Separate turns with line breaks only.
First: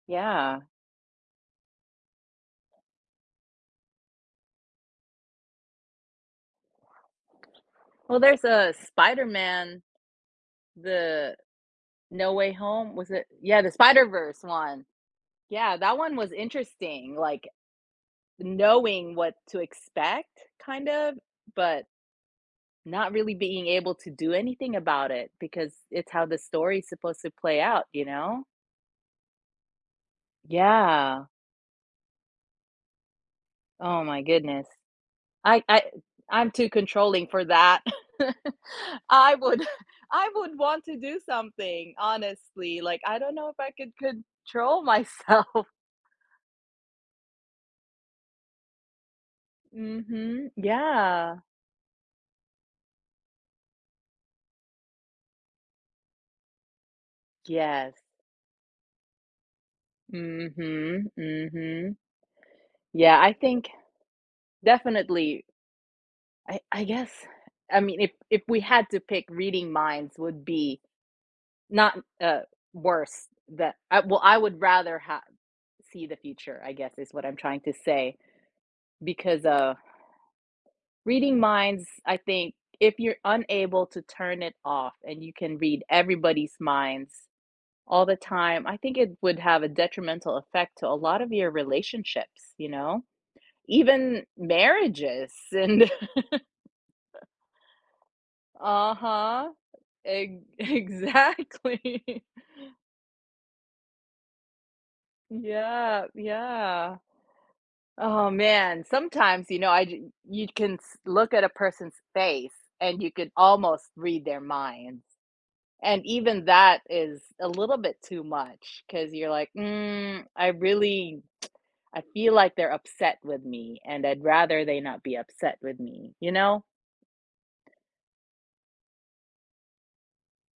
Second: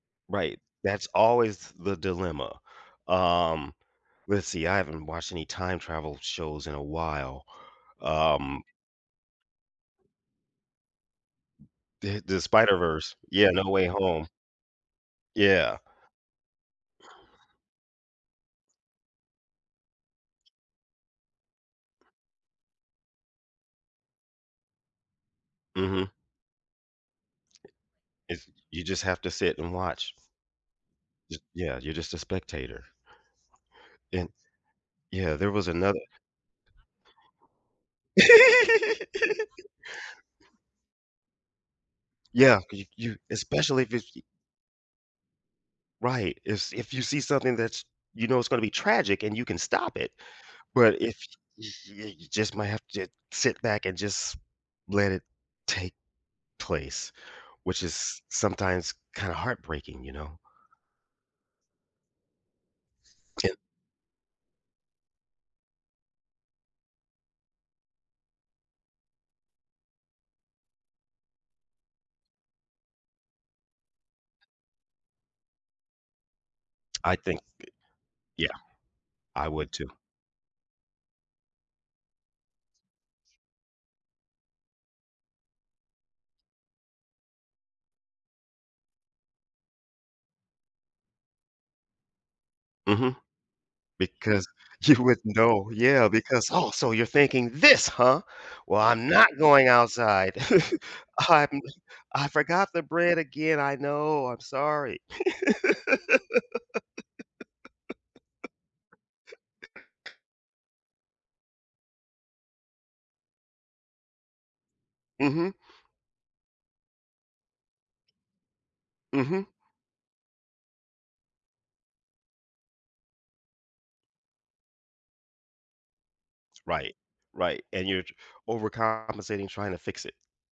Right,
Yeah.
that's always the dilemma, um, let's see, I haven't watched any time-travel shows in a while,
Well, there's
um
a Spider-Man, the
The
No
the
Way Home, was
Spider-Verse,
it
yeah,
yeah,
No
the
Way Home.
Spider-Verse one. Yeah,
Yeah.
that one was interesting, like, knowing what to expect, kind of, but not really being able to do anything about it because it's
Mhm.
how the story is supposed to play out, you know.
It's j you just have to sit and watch.
Yeah.
J yeah, you're just a spectator.
Oh my
An
goodness.
yeah, there
I
was
I
another
I'm too controlling for that. I would I would want to do something,
Yeah, c
honestly,
you
like
you
I don't know if I
especially
could
if it's y
control myself.
Right, if s if you see something that's, you know, it's gonna be tragic and you can stop it,
Mhm,
but y
yeah.
y y you just might have to sit back and just let it take place, which is
Yes.
s sometimes kind of heartbreaking, you know.
Mhm, mhm. Yeah, I
Yeah.
think, definitely I I guess, I mean, if if we had to pick reading minds would be not, uh, worse that I, well, I would rather h see the future, I guess is
I
what I'm
think
trying to say.
yeah,
Because,
I would
uh
too.
reading minds, I think, if you're unable to turn it off and you can read everybody's minds all the time, I think it would have a detrimental effect to a lot of your relationships, you know,
Mhm,
even
because you would
marriages
know,
and
yeah, because, oh, so you're thinking this, huh, well, I'm not
Uh-huh.
going outside.
E
I'm
exactly.
I forgot the bread again, I know, I'm sorry.
Yeah, yeah. Oh man, sometimes, you know, I j you can s look at a person's face and you can almost read their minds.
Mhm.
And even that is a little bit too much 'cause you're
Mhm.
like, mm, I really I feel like they're upset with me and I'd rather they not be upset with me, you know.
Right, right, and you're j overcompensating trying to fix it.